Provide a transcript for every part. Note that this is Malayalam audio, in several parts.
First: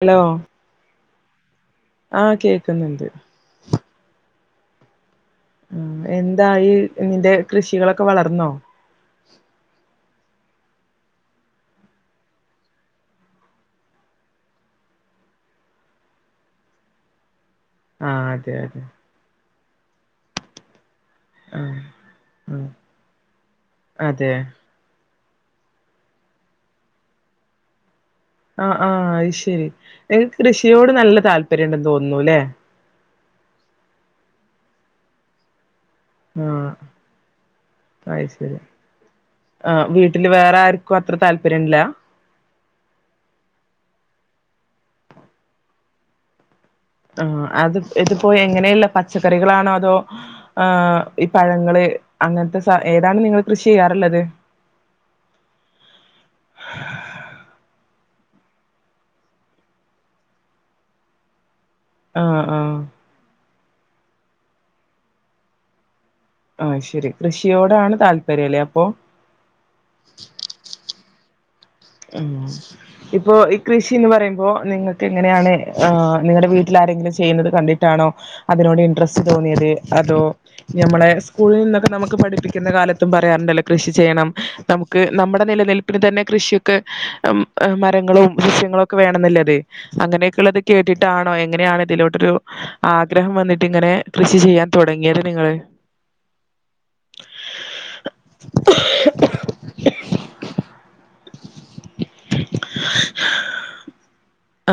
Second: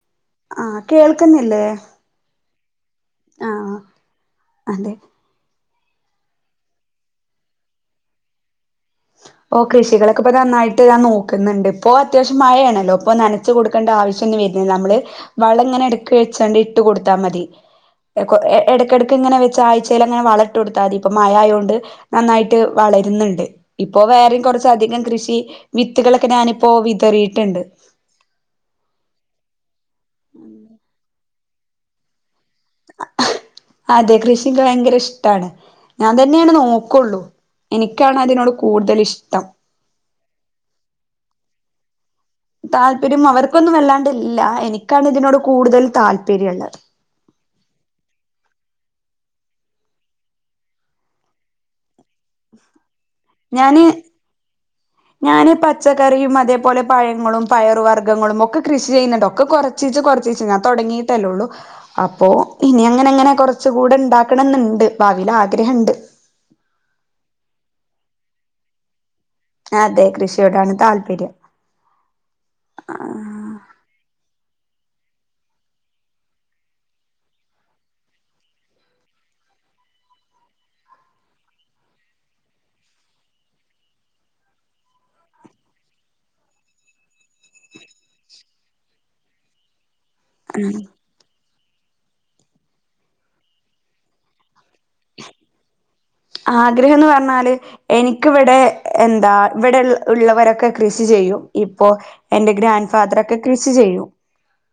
ഹലോ ആഹ് കേൾക്ക്‌ന്നില്ലേ ആഹ് കേക്കുന്നുണ്ട് ആഹ് അതെ ആ എന്തായി ഈ നിന്റെ കൃഷികളൊക്കെ വളർ. ന്നോ ഓ കൃഷികളക്കെ ഇപ്പോ നാൻ നോക്കുന്നുണ്ട് ഇപ്പൊ നന്നായിട്ട് അത്യാവശ്യം മഴ യാണല്ലോ അപ്പൊ നനാ പറ വ കൊടുക്കേണ്ട ആവശ്യം വരുന്നില്ല നമ്മള് വളം ഇങ്ങനെ എടുക്ക വെച്ചണ്ട് ഇട്ട് കൊടുത്താൽ മതി ആഹ് അതെ അതെ എടക്കടക്ക് ഇങ്ങനെ വെച്ച് ആഴ്ചയിൽ അങ്ങനെ വള ട്ടൊടുത്താൽ മതി ഇപ്പ മഴ ആയൊണ്ട് ആഹ് നന്നായിട്ട് ആഹ് വളരുന്നുണ്ട് ഇപ്പോ അതെ വേറെ കൊറ ച് അധികം കൃഷി വിത്തുകളൊക്കെ ഞാനിപ്പോ വിതറിയിട്ട്ണ്ട് ആഹ് ആഹ് അത് ശരി നിങ്ങക്ക് കൃഷിയോട് നല്ല താല്പര്യണ്ട്ന്ന് തോന്നൂന്നുല്ലേ അതെ കൃഷിക്ക് ഭയങ്കര ഇഷ്ടാണ് ഞാൻ തന്നെയാണ് ആഹ് നോക്കൊള്ളൂ എനിക്കാണ് അത് അതിനോട് ശരി കൂടുതൽ ഇഷ്ടം ആഹ് വീട്ടില് വേറെ ആർക്കും അത്ര താല്പര്യം ഇല്ല താല്പര്യം അവർക്കൊന്നും വല്ലാണ്ട്ല്ല എനിക്കാണ് ഇതിനോട് കൂടുതൽ താല്പര്യള്ളത് ആഹ് അത് ഇത്പ്പോ എങ്ങനെയിള്ള പച്ചക്കറികളാണോ അതോ ആഹ് ഈ പഴങ്ങള് അങ്ങനത്തെ ഏതാണ് നിങ്ങള്കൃഷി ഞാന് ചെയ്യാറ്ള്ളത് ഞാന് പച്ചക്കറിയും അതേപോലെ പഴങ്ങളും പയർ വർഗങ്ങളും ഒക്കെ കൃഷി ചെയ്യുന്നുണ്ടൊക്കെ കൊറ ചീച്ചെ കൊറച്ചീച്ചേ ഞാൻ തുടങ്ങീയിട്ടല്ലേള്ളൂ അപ്പോ ആഹ് ആഹ് ഇനി അങ്ങനെ എങ്ങനെ കുറച്ച കൂടെ ഉണ്ടാക്കണംന്ന്ണ്ട് ഭാവിൽ ആഗ്രഹണ്ട് ആഹ് ശരി കൃഷിയോടാണ് താല്പര്യംല്ലേ അപ്പൊ അതെ കൃഷിയോടാണ് താല്പര്യം ഉ ഇപ്പൊ കൃഷിന്ന് പറയുമ്പോൾ നിങ്ങൾക്ക് എങ്ങനെയാണ് നിങ്ങളുടെ വീട്ടിൽ ആരെങ്കിലും ചെയ്യുന്നത് കണ്ടിട്ടാണോ അതിനോട് ഇൻട്രസ്റ്റ് തോന്നിയത് അതോ നഞമ്മളെ സ്കൂളിൽ നിന്നൊക്കെ നമുക്ക് പഠിപ്പിക്കുന്ന കാലത്തും പറയാറുണ്ടല്ലോ കൃഷി ചെയ്യണം നമുക്ക് നമ്മുടെ നിലനിൽ പിൻ തന്നെ കൃഷി ക്കെ മരങ്ങളും വൃശ്യങ്ങളും ഒക്കെ വേണം എന്നല്ലത് അങ്ങനെയൊക്കെ ഉള്ളത് കേട്ടിട്ട് ട്ടാ ണോ എങ്ങനെയാണ് ഇതിലോട്ടൊരു ആഗ്രഹം വന്നിട്ട് ഇങ്ങനെ കൃഷി ചെയ്യാ ആഗ്രഹംന്ന് പറഞ്ഞാല് എനിക്കിവിടെ എന്താ ഇവിടെ ഉള്ളവരൊക്കെ കൃഷി ചെയ്യും ഇപ്പോ എന്റെ ഗ്രാൻഡ് ഫാദറൊക്കെ കൃഷി ചെയ്യും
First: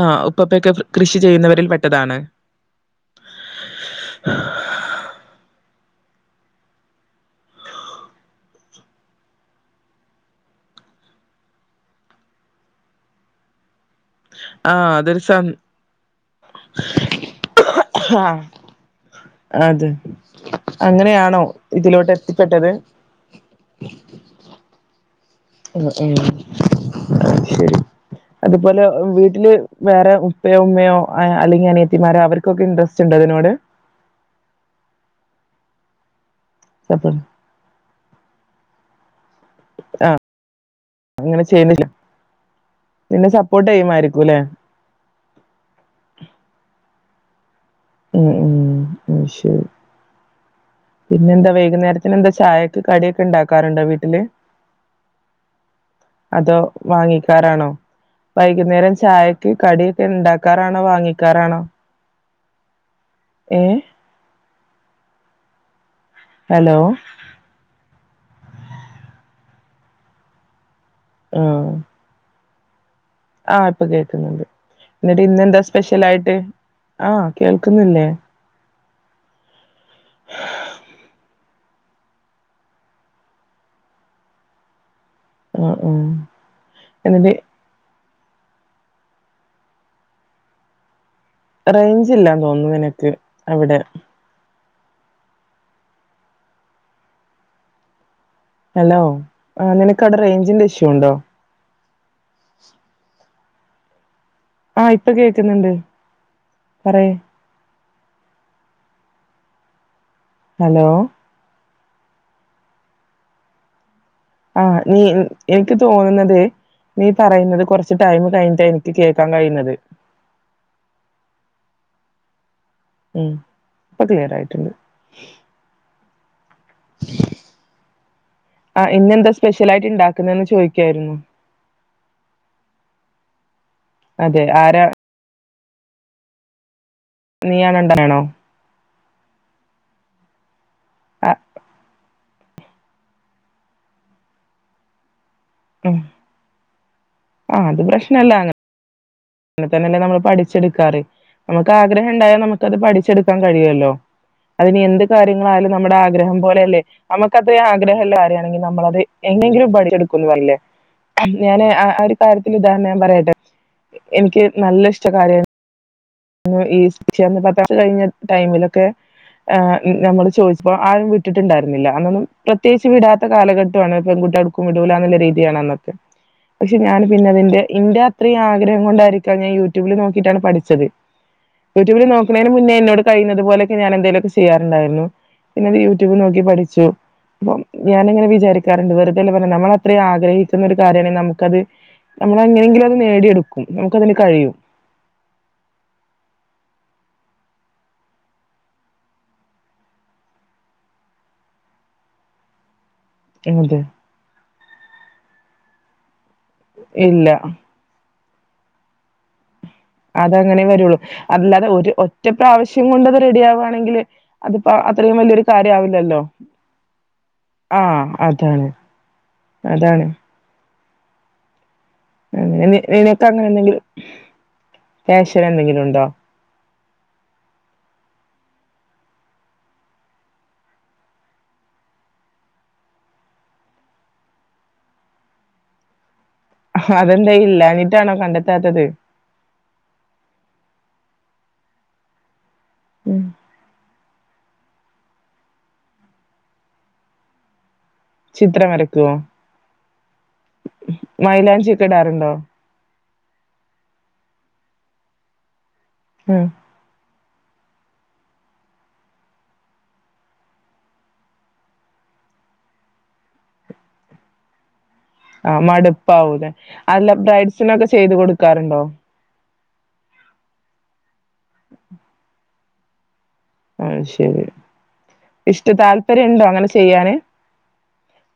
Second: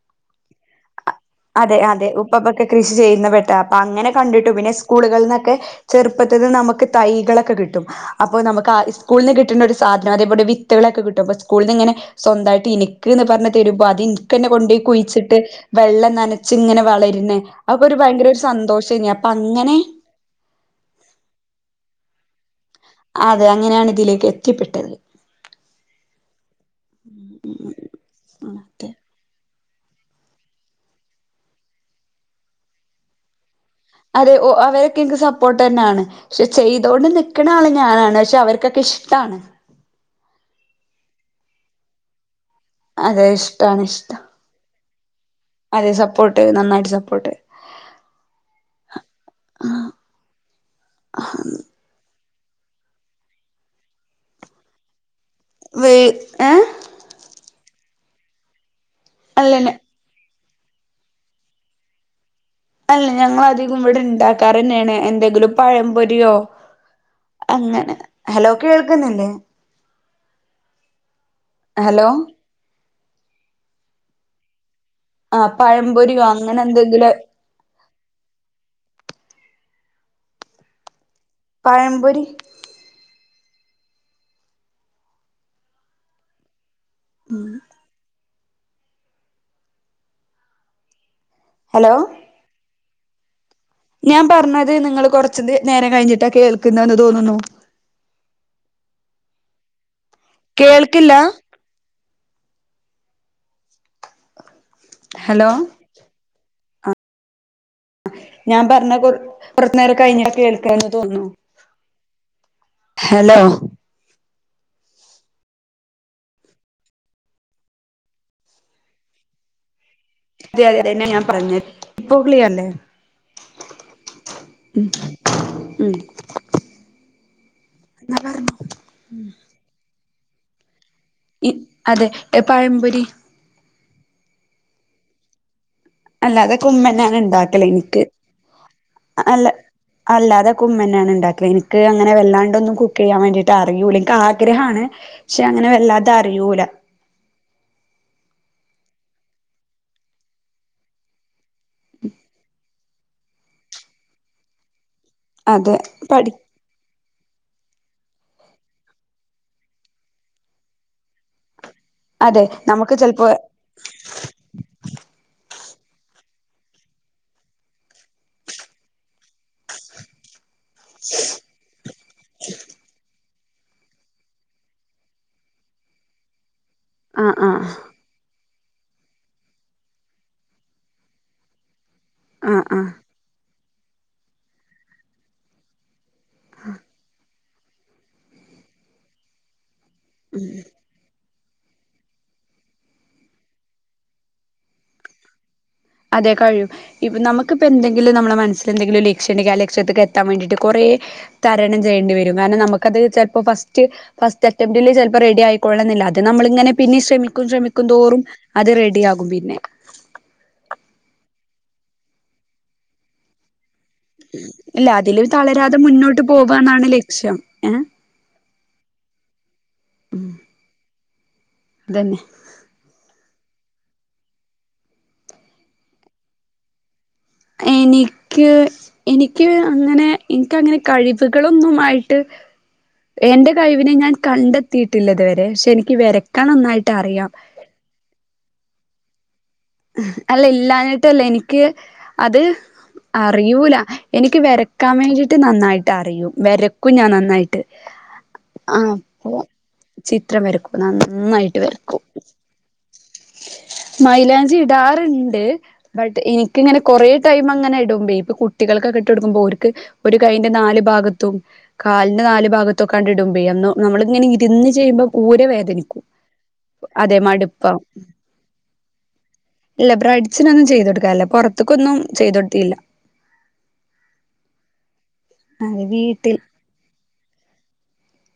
ആഹ് ഉപ്പപ്പൊക്കെ കൃഷി ചെയ്യുന്നവരിൽ അതെ അതെ പെട്ടതാണ് ഉപ്പൊക്കെ കൃഷി ചെയ്യുന്ന പെട്ട അപ്പൊ അങ്ങനെ കണ്ടിട്ടു പിന്നെ സ്കൂളുകളിൽ നിന്നൊക്കെ ചെറുപ്പത്തിൽ നമുക്ക് തൈകളൊക്കെ കിട്ടും അപ്പൊ നമുക്ക് സ്കൂളി നിന്ന് കിട്ടണ്ട ഒരു സാധനം അതെപോലെ വിത്തുകളൊക്കെ കിട്ടും സ്കൂള നിന്ന്ങ്ങനെ സ്വന്തായിട്ട് എനിക്ക് എന്ന് പറഞ് തരുമ്പോ അതിന്ക്ക്ന്നെ കൊണ്ട് പോയി ആഹ് അതൊരു കുഴിച്ചിട്ട് സം വെള്ളം നനച്ച് ഇങ്ങനെ വളരുന്ന അക്കൊ ഒരു ഭയങ്കര ആഹ് ഒരു സന്തോഷം തന്നെയ അപ്പൊ അങ്ങനെ അതെ അങ്ങനെയാണോ ഇതിലോട്ട് എത്തിപ്പെട്ടത് അതെ അങ്ങനെയാണ് ഇതിലേക്ക് എത്തിപ്പെട്ടത് ഉ അ ശരി അതുപോലെ വീട്ടില് വേറെ ഉപ്പയോ ഉമ്മയോ അല്ലെങ്കിൽ അനിയത്തിമാരോ അവർക്ക് ക്കെ ഇൻടറസ്റ്റ് ഉണ്ടൊ ഇതിനോട് അതെ ഓ അവരൊക്കെ എനിക്ക് സപ്പോർട്ട് തന്നെയാണ് പക്ഷെ ചെയ്തൊണ്ട് സപ്പോ നിക്കണ ആള് ഞാനാണ് പക്ഷെ അവർക്കൊക്കെ ഇഷ്ടമാണ് ആഹ് അങ്ങനെ ചെയ്യുന്നില്ല അതെ നിന്നെ സപ്പോർട്ട് ഇഷ്ടാണ് ഇഷ്ടം ചെയ്യമായിരിക്കും അല്ലെ അതെ സപ്പോർട്ട് നന്നായിട്ട് സപ്പോർട്ട് ഉം ഉം അയ്ശരി പിന്നെ എന്താ വൈകുന്നേരത്തിന് എന്താ ചായൊക്കെ കടിയൊക്കെ ഉണ്ടാക്കാറുണ്ടോ വീട്ടില് വേ അതോ ഏഹ് വാങ്ങിക്കാറാണോ വൈകുന്നേരം ചായക്ക് അല്ലന്നെ കടിയൊക്കെ ഉണ്ടാക്കാറാണോ വാങ്ങിക്കാറാണോ അല്ല ഞങ്ങള ഏഹ് അധികം ഇവിടെ ഉണ്ടാക്കാറ്ന്നെയാണ് എന്തെങ്കിലും പഴംപൊരിയോ ഹലോ അങ്ങനെ ഹലോ കേൾക്കുന്നില്ലേ ആഹ് ഹലോ ആഹ് ഇപ്പൊ കേൾക്കുന്നുണ്ട് എന്നിട്ട് ആ ഇന്നെന്താ സ്പെഷ്യൽ പഴംപൊരിയോ ആയിട്ട് അങ്ങനെ എന്തെങ്കിലും ആഹ് കേൾക്കുന്നില്ലേ [unintelligible] പഴംപൊരി ആഹ് ആഹ് എന്നിട്ട് ഹലോ റേഞ്ച് ഇല്ലാ തോന്ന നിനക്ക് അവിടെ ഞാൻ പറഞ്ഞത് നിങ്ങൾ കുറച്ച നേരം കഴിഞ്ഞിട്ടാണ് കേൾക്കുന്ന എന്ന് തോന്നുന്നു ഹലോ ആഹ് നിനക്ക്വിടെ റേച് കേൾക്കില്ല ആഹ് ഇപ്പൊ ഹലോ കേൾക്കുന്നുണ്ട് പറയ് ഞാൻ പറഞ്ഞ കൊ പുറത്തനേരം കഴിഞ്ഞ ഹലോ കേൾക്കന്ന് തോന്നു ഹലോ ആഹ് നീ എനിക്ക് തോന്നുന്നത് നീ പറയുന്നത് കുറച്ച് ടൈം കഴിഞ്ഞിട്ട എനിക്ക് കേൾക്കാൻ കഴിയുന്നത് അതെന്നെ ഞാൻഞ്ഞത് പോ ക്ലിയല്ലേ ഉം ഇപ്പൊ ക്ലിയർ ആയിട്ടുണ്ട് ഉം എന്നാ പറഞ്ഞോ ആഹ് ഇന്നെന്താ സ്പെഷ്യൽ ആായിട്ട് ഇണ്ടാക്കുന്നന്ന് ചോദിക്കായിരുന്നു ഇ അതെ എ പഴംപരി അതെ ആരാ അല്ല അതൊ കുമന്നാണ് ഉണ്ടാക്കല നീയാണോ എനിക്ക് ഇണ്ടാക്കണോ അല്ല അല്ലാതെ ക്കെ ഉമ്മനാണ് ഉണ്ടാക്കുക എനിക്ക് അങ്ങനെ വൊണ്ടൊന്നും കഴിയ്യാൻ വേണ്ടീട്ട് അറൂലക്ക് ആഗ്രഹമാണ് പക്ഷെ അങ്ങനെ വല്ലാത അറിയൂല ആഹ് അത് പ്രശ്ന അല്ല അങ്ങെ തന്നെന്നെ നമ്മള് പഠിച്ചെടുക്കാറ് നമുക്ക് ആഗ്രഹം ഉണ്ടായാ നമുക്കത് പഠിച്ചെടു ൻ കഴിയല്ലോ അതിന് എന്ത് കാര്യങ്ങളായാലും അതെ നമ്മുടെ പഠി ആഗ്രഹം പോലെയല്ലേ നമുക്ക അത്രയും ആഗ്രഹമുള്ള കാര്യമാണെങ്കിൽ നമ്മളത് എങ്ങനെങ്കിലും പഠിച്ചെടുക്കുന്നു അല്ലേ ഞാന് ഒരു അതെ കാര്യത്തി ഉദാഹരണം നമുക്ക് ഞാൻ ചെലപ്പോ പറയട്ടെ എനിക്ക് നല്ല ഇഷ്ട കാര്യ ഈന്ന് പത്ര കഴിഞ്ഞ ടൈമിലൊക്കെ ആഹ് നമ്മള് ചോദിച്ച അപ്പൊ ആരും വിട്ടിട്ടുണ്ടായിരുന്നില്ല അന്നൊന്നും പ്രത്യേകിച്ച് വിടാത്ത ത്തെ കാലഘട്ടമാണ് പെൺകുട്ടി അടുക്കും ഇടുവല എന്നുള്ള രീതിയാണ്ന്നൊക്കെ പക്ഷെ ഞാൻ പിന്നെ ആഹ് അതിന്റെ ആഹ് ഇ ഇത്രയും ആഗ്രഹം കൊണ്ടായിരിക്കാം ഞാൻ യൂട്യൂബിൽ നോക്കിയിട്ടാണ് പഠിച്ചത് യൂട്യൂബിൽ നോക്കുന്നതിന് ആഹ് മുന്നേ ആഹ് എന്നോട് കഴുന്നത് പോലൊക്ക ഞൻ എന്തേലുംക്കെ ചെയ്യാറുണ്ടായിരുന്നു പിന്നെ അത് യൂട്യൂബ് നോക്കി പഠിച്ചു അപ്പം ഞാനങ്ങനെ വിചാരിക്കാറുണ്ട് വെറുതല്ലെ പറ നമ്മള അത്ര ആഗ്രഹിക്കുന്ന ഒരു കാര്യമാണെങ്കിൽ നമുക്കത് നമ്മളെങ്ങനെയെങ്കിലും അത് നേടിയെടുക്കും നമുക്ക അതിന് കഴിയും അതെ കഴിയും ഇപ്പ നമുകിപ്പൊ എന്തെങ്കിലും നമ്മുടെ മനസ്സിൽ എന്തെങ്കിലും ലക്ഷ്യന്റെ ഇണ്ടങ്കിൽ ലക്ഷ്യത്തൊക്ക് എത്താൻ വേണ്ടീട്ട് കുറെ തരണം ചെയ്യേണ്ടി വരും കാരണം നമുക്കത് ഇ അതെ ഫസ്റ്റ് ഫസ്റ്റ് അറ്റംപറ്റിൽ ചിലപ്പോ റെഡി ആയിക്കൊള്ളണമെന്നില്ല ല്ലഅത് നമ്മളിങ്ങനെ പിന്നെ ഇല്ല ശ്രമിക്കും ശ്രിക്ക തോറും അത് റെഡിയകും പിന്നെ അത അങ്ങനെ വരുള്ളൂ അല്ലാതെ ഒരു ഒറ്റ പ്രാവശ്യം കൊണ്ട്ത് റെഡി ആവാണെങ്കില് അതിപ്പോ ഇല്ല അത്രയും അതില് വലിയൊരു കാര്യ തളരാതെ ആവില്ലല്ലോ മുന്നോട്ട് പോവാന്നാണ് ലക്ഷ്യം ഏഹ് ആഹ് അതാണ് അതാണ് അതന്നെ അഹ് നിനക്ക് അങ്ങനെ എന്തെങ്കിലും ശന എന്തെങ്കിലും ഉണ്ടോ എനിക്ക് എനിക്ക് അങ്ങനെ എനിക്ക്ങ്ങനെ കഴിവുകളൊന്നുംമായിട്ട് എന്റെ കഴിവിനെ ഞാൻ കണ്ടെത്തിയിട്ടില്ലത്വരെ പക്ഷെ എനിക്ക് വര അതെന്താ ഇല്ലന്നിട്ടാണോ കണ്ടെത്താത്തത് അല്ല ഇല്ലാനിട്ടല്ല എനിക്ക് അത് ഉം അറൂയൂല എനിക്ക് വരക്കാൻ വേണ്ടിട്ട് നന്നായിട്ട് അറിയും വരക്കും ഞാൻ നന്നായിട്ട് ചിത്രം ആഹ് വരക്കുവോ അപ്പൊ ചിത്രം വരക്കും നന്നായിട്ട് മൈലാഞ്ചിയൊക്കെ വരക്കും ഇടാറുണ്ടോ മൈലാഞ്ചി ഇടാറുണ്ട് ബട്ട് ഉം എനിക്ക് ഇങ്ങനെ കൊറേ ടൈം അങ്ങനെ ഇടുമ്പേ ഇപ്പൊ കുട്ടികൾക്ക് ഒക്കെ ഇട്ട് കൊടുക്കുമ്പോ ഒരിക്ക് ഒരു കൈയിന്റെ നാല് ഭാഗത്തും കാലിന് നാല് ഭാഗത്ത് ഒക്കെ ഇടുമ്പേ നമ്മളിങ്ങനെ ഇരുന്ന് ചെയ്യുമ്പോ ഊരെ ആഹ് വേദനിക്കും മടിപ്പാവൂലെ അല്ല അതെ ബ്രൈഡ്സിന് മടുപ്പാവും ഒക്കെ ചെയ്യ്ത് കൊടുക്കാറ്ണ്ടോ ഇല്ല ബ്രൈറ്റ്സിന് ഒന്നും ചെയ്യ്ത് കൊടുക്കാറില്ല പുറത്തക്കൊന്നും ചെയ്യ്ത് കൊടുത്തില്ല ആയ്ശരി ഇഷ്ട്ട അത് താല്പര്യം വീട്ടിൽ ഇണ്ടോ അങ്ങനെ ചെയ്യാന്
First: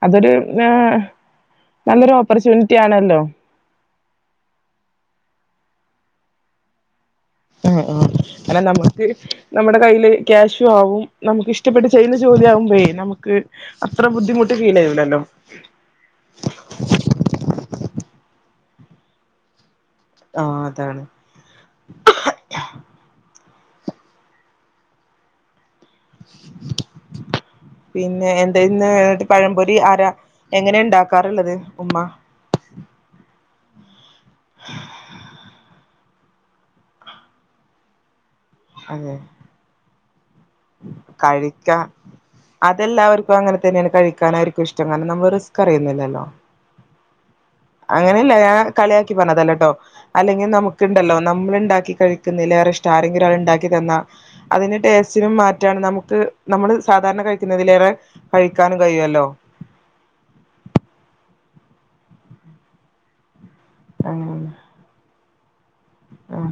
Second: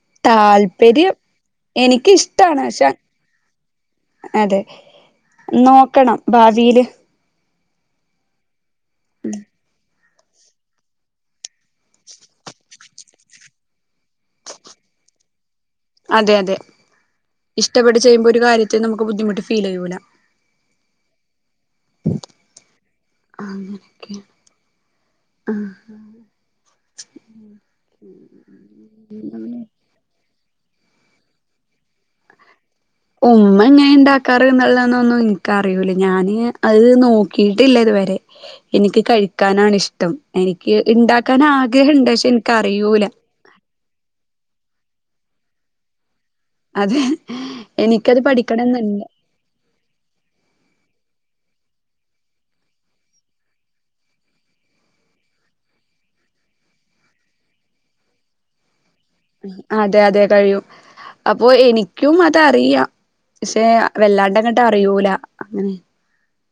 അതൊരു ആ താല്പര്യം എനിക്ക് നല്ലൊരു ഇഷ്ട്ടാണ് ഓപ്പർച്യൂണിറ്റി പക്ഷെ ആണല്ലോ അതെ നോക്കണം ഭാവിൽ ആഹ് ആഹ് അല്ലെ നമ്മക്ക് നമ്മുടെ കയ്യില് ക്യാഷും ആവും നമുക്ക് ഇഷ്ടപ്പെട്ട് ചെയ്യുന്ന ജോലി ആകുമ്പേ നമുക്ക് അത്ര ബുദ്ധിമുട്ട് ഫീലേയ്യൂലല്ലോ അതെ അതെ ഇഷ്ട്ടപ്പെട്ട് ചെയ്യുമ്പോ ഒരു കാര്യത്തെ നമുക്ക് ബുദ്ധിമുട്ട് ഫീൽ ചെയ്യൂല ആഹ് അതാണ് അങ്ങനെ ഒക്കെണ് ആഹ് പിന്നെ എന്തേ ഇന്ന് വീ പഴംപൊരി ആരാ എങ്ങനെ ഉണ്ടാക്കാറ് ഒള്ളത് ഉമ്മ ഓഹ് ഉമ്മ എങ്ങേ ഇണ്ടാക്കാറ് എന്ന് ഒള്ളത് ഒന്നും ഒന്നും എനിക്ക് അറിയൂലേ ഞാനീ അത് നോക്കിയിട്ടില്ല ഇതുവരെ എനിക്ക് അതെ കഴിക്കാനാണ് ഇഷ്ടം എനിക്ക് ഇണ്ടാക്കാൻ ആഗ്രഹം എണ്ട് പക്ഷെ എനിക്ക് അറിയൂല ഇപ്പ അങ്ങനത്തെന്നെയാണ് കഴിക്കാനായിരിക്കും ഇഷ്ടം കാരണം നമ്മള് റിസ്ക് അറിയുന്ന് ഇല്ലല്ലോ അതെ അങ്ങനെയല്ല ഞാൻ കളിയാക്കി പറഞ്ഞതല്ലേട്ടോ അല്ലെങ്കിൽ നമുക്ക് ഇണ്ടല്ലോ നമ്മൾ ഇണ്ടാക്കി കഴിക്കുന്നയില് ഏറെ ഇഷ്ടം ആരെങ്കിലും ഒരാൾ ഇണ്ടാക്കി തന്നാ അതിന്റെ ടേസ്റ്റിനും മാറ്റാണ് നമുക്ക് നമ്മള് സാധാരണ കഴിക്കുന്നതിലേറെ കയിക്കാനും കയ്യുവല്ലോ അതെ അതെ കഴിയും അപ്പൊ എനിക്കും അതറിയാം പക്ഷെ അങ്ങനെ വെല്ലാണ്ടങ്ങോട്ട് അറിയൂല അങ്ങനെ ആഹ്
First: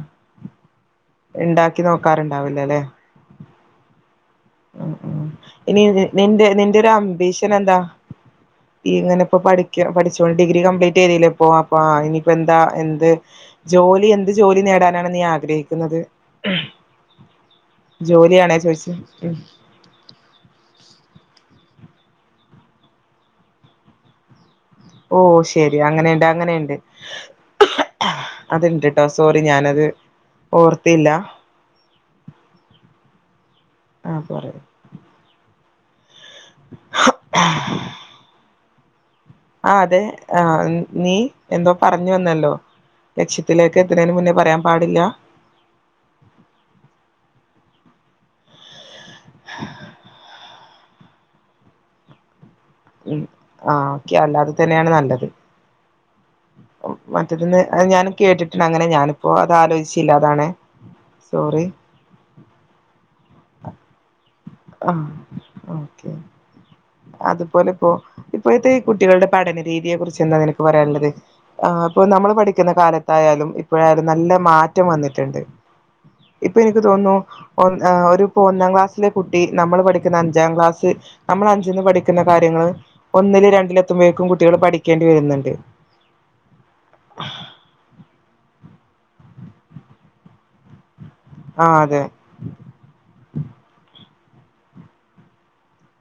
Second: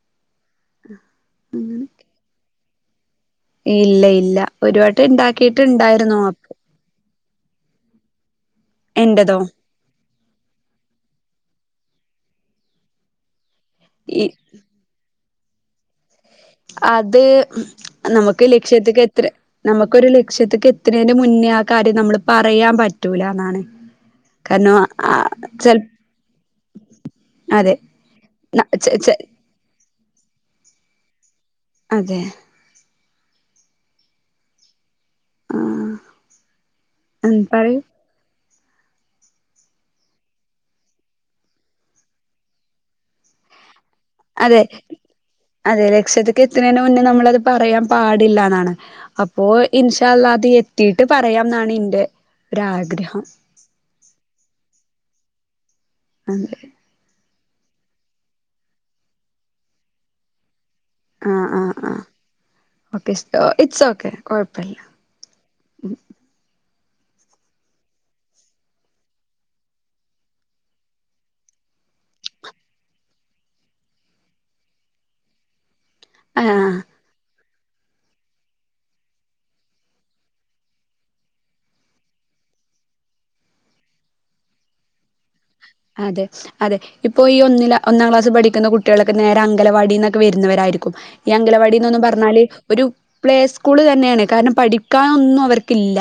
എണ്ടാക്കി നോക്കാറുണ്ടാവൂല അല്ലെ ഇല്ല ഇല്ല ഉം ഒരുവട്ടം ഉം ഇനി ഇണ്ടാക്കിട്ടുണ്ടായിരുന്നു നിന്റെ അപ്പൊ നിന്റെ ഒരു അംബീഷൻ എന്താ ഇങ്ങനെപ്പൊ എന്റതോ പഠി ക്കിയ പഠിച്ചോണ്ട് ഡിഗ്രി കംപ്ലീറ്റ് ചെയ്തില്ല ഇപ്പോ അപ്പ ഇനിപ്പോ എന്താ എന്ത് ജോലി ഈ എന്ത് ജോലി നേടാനാണ് നീ ആഗ്രഹിക്കുന്നത് അത് നമുക്ക് ജോലിയാണേ ചോദിച്ചു ലക്ഷ്യത്തക്ക് എത്ര നമുക്കരു ലക്ഷ്യത്തക്ക് എത്തുന്നതിന് മുന്നേ ആ കാര്യം നമ്മള് പറയാൻ പറ്റൂലന്നാണ് കണോ ഓഹ് ശരി അങ്ങനെയുണ്ട് അങ്ങനെയുണ്ട് അതെ ന അത് എണ്ട് ചെ ട്ടോ ചെ സോറി പ്ലീ ഞാനത് ഓർത്തില്ല അതെ ആ പറയൂ ആഹ്‌ എ പറയൂ ആഹ്‌ അതെ ആ നീ എന്തോ പറഞ്ഞു വന്നല്ലോ ലക്ഷ്യത്തിലേക്ക് എത്തണേന് മുന്നേ പറയാൻ അതെ പാടില്ല അതെ ലക്ഷ്യത്ത്ക്ക് എത്ത്ണേന്റെ മുന്നേ നമ്മളത് പറയാൻ പാടില്ല എന്നാണ് അപ്പോ ഇൻഷാ അല്ലാഹ് അത് എത്തിയിട്ട് പറയാംന്നാണ് ഇന്റെ ഒരാഗ്രഹം ആഹ് ഓക്കെ അല്ലാതെ തന്നെയാണ് നല്ലത് ആഹ് അതെ ഓ മറ്റേത്ന്ന് അത് ഞാൻ കേട്ടിട്ട്ണ്ട് അങ്ങനെ ഞാനിപ്പോ അത് ആലോചിച്ചില്ല അതാണ് ആഹ സോറി ആഹ ആഹ്‌ ഓക്കെ ഇറ്റ്സ് ഓക്കെ കുഴപ്പില്ല ആഹ്‌ ഓക്കെ അതുപോലെ ഇപ്പോ ഇപ്പോഴത്തെ ഈ കുട്ടികളുടെ പഠന രീതിയെ കുറിച്ച് എന്താ നിനക്ക് പറയാനുള്ളത് ആഹ്‌ ഇപ്പൊ നമ്മൾ പഠിക്കുന്ന കാലത്തായാലും ഇപ്പഴായാലും നല്ല മാറ്റം വന്നിട്ടുണ്ട് ഇപ്പൊ ആഹ് എനിക്ക് തോന്നുന്നു ഒര് ഒരു ഇപ്പൊ ഒന്നാം ക്ലാസ്സിലെ കുട്ടി നമ്മൾ പഠിക്കുന്ന അഞ്ചാം ക്ലാസ്സ് നമ്മൾ ന്ന് പഠിക്കുന്ന കാര്യങ്ങൾ ഒന്നില് രണ്ടിലെത്തുമ്പേഴ്ക്കും കുട്ടികൾ പഠിക്കേണ്ടി വരുന്നുണ്ട് അതെ അതെ ഇപ്പൊ ഈ ഒന്നില് ഒന്നാം ക്ലാസ്സ് പഠിക്കുന്ന കുട്ടികളൊക്കെ നേരെ അങ്കലവാടിന്നൊക്കെ വരുന്നവരായിരിക്കും ഈ ആഹ് അംഗലവാടിന്നൊന്നും അതെ പറഞ്ഞാല് ഒരു പ്ലേ സ്കൂള് തന്നെയാണ് കാരണം പഠിക്കാനൊന്നും അവർക്കില്ല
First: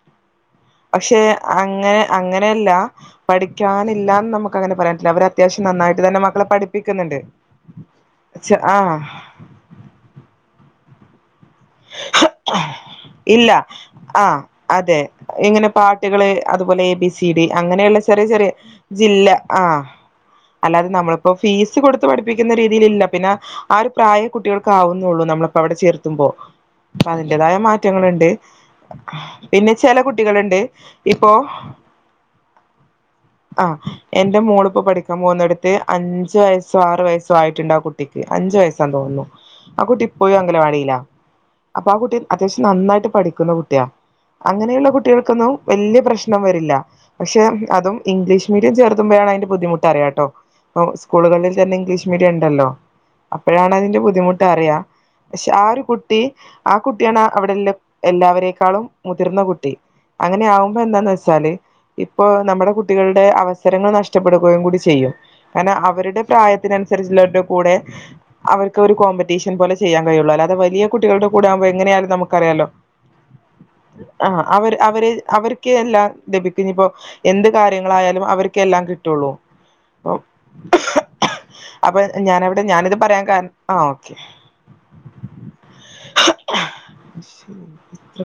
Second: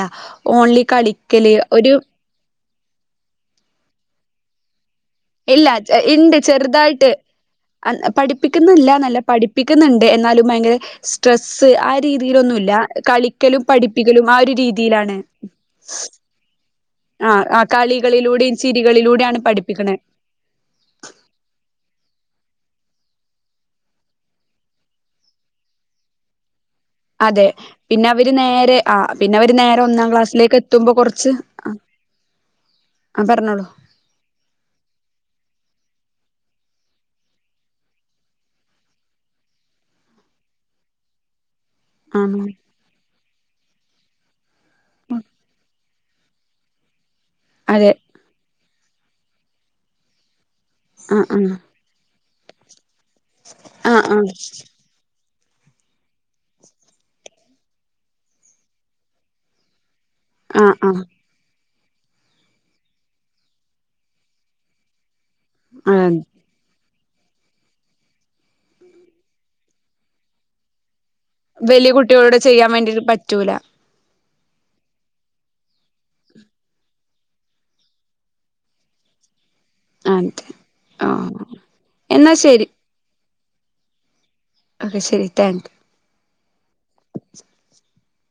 ഓൺലി പക്ഷെ കളിക്കല് ഒരു അങ്ങനെ അങ്ങനെയല്ല പഠിക്കാനില്ലാന്ന് നമുക്ക് അങ്ങനെ പറയാൻ പറ്റില്ല അവര് അത്യാവശ്യം ഇല്ല നന്നായിട്ട് തന്നെ ഇണ്ട് മക്കളെ ചെറുതായിട്ട് പഠിപ്പിക്കുന്നുണ്ട് ആഹ് പഠിപ്പിക്കുന്നില്ലന്നല്ല പഠി പിക്കുന്നുണ്ട് എന്നാലും ഭയങ്കര സ്ട്രെസ്സ് ആ രീതിയിലൊന്നുംല്ല ഇല്ല കളിക്കലും പഠിപ്പിക്കലും ആ ആഹ് ഒരു അതെ രീതിയിലാണ് ഇങ്ങനെ പാട്ടുകള് അതുപോലെ എ ബി സി ആ ഡി ആ അങ്ങനെയുള്ള ചെറിയ ചെറിയ കളികളിലൂടെയും ജില്ല ചിരികളിലൂടെയാണ് ആഹ്‌ പഠിപ്പിക്കണേ അല്ലാതെ നമ്മളിപ്പോ ഫീസ് കൊടുത്ത് പഠിപ്പിക്കുന്ന രീതിയില് ഇല്ല പിന്നെ ആ ഒരു പ്രായേ കുട്ടികൾക്ക് ആവുന്നുള്ളൂ നമ്മളിപ്പോ അവിടെ ചേർത്തുമ്പോ അപ്പൊ അതെ അതിന്റേതായ പിന്നെ മാറ്റങ്ങളുണ്ട് അവര് നേരെ ആ പിന്നെ അവര് നേരെ ചെല ഒന്നാം ക്ലാസ്സിലേക്ക് കുട്ടികളുണ്ട് എത്തുമ്പോ ഇപ്പോ കുറച്ച് ആ പറഞ്ഞോളൂ ആഹ് എന്റെ മോളിപ്പോ പഠിക്കാൻ പോകുന്നിടുത്ത് അഞ്ചു വയസ്സോ ആറു വയസ്സോ ആയിട്ടുണ്ട് ആ കുട്ടിക്ക് അഞ്ചു വയസ്സാ തോന്നുന്നു ആ കുട്ടി ഇപ്പോഴും അങ്കനവാടിയിലാ അപ്പൊ ആ കുട്ടി അത്യാവശ്യം നന്നായിട്ട് പഠിക്കുന്ന കുട്ടിയാ അങ്ങനെയുള്ള കുട്ടികൾക്കൊന്നും വലിയ പ്രശ്നം വരില്ല പക്ഷെ അതെ അതും ഇംഗ്ലീഷ് മീഡിയം ചേർത്തുമ്പോഴാണ് അതിന്റെ ബുദ്ധിമുട്ട് അറിയാട്ടോ പ്പോ ആ ആ സ്കൂളുകളിൽ തന്നെ ഇംഗ്ലീഷ് മീഡിയം ഉണ്ടല്ലോ അപ്പഴാണ് ആ അതിന്റെ ബുദ്ധിമുട്ട് അറിയാ പക്ഷെ ആ ഒരു കുട്ടി ആ കുട്ടിയാണ് അവിടെള്ള എല്ലാവരേക്കാളും മുതിർന്ന കുട്ടി അങ്ങനെ ആ ആ ആവുമ്പോ ആ എന്താന്ന് വെച്ചാല് ഇപ്പൊ നമ്മുടെ കുട്ടികളുടെ അവസരങ്ങൾ നഷ്ടപ്പെടുകയും കൂടി ചെയ്യും കാരണം ആ അവരുടെ പ്രായ തിനനുസരിച്ചുള്ളരുടെ കൂടെ അവർക്ക് ഒരു കോമ്പറ്റീഷൻ പോലെ ചെയ്യാൻ കഴിയുള്ളൂ അല്ലാതെ വലിയ കുട്ടികളുടെ കൂടാമ്പോ വലിയ എങ്ങനെയാലും കുട്ടികളോട് നമുക്കറിയാലോ ചെയ്യാൻ വേണ്ടിട്ട് പറ്റൂല ആഹ്‌ അവര് അവര് അവർക്ക് എല്ലാം ലഭിക്കും ഇനി ഇപ്പോ എന്ത് കാര്യങ്ങളായാലും അവർക്കെല്ലാം കിട്ടുള്ളൂ അതെ ആ അപ്പൊ എന്നാ ഞാനവിടെ ശരി ഞാനിത് പറയാൻ കാരണം ആ ഓക്കെ ഓക്കെ ശരി താങ്ക് യൂ [unintelligible]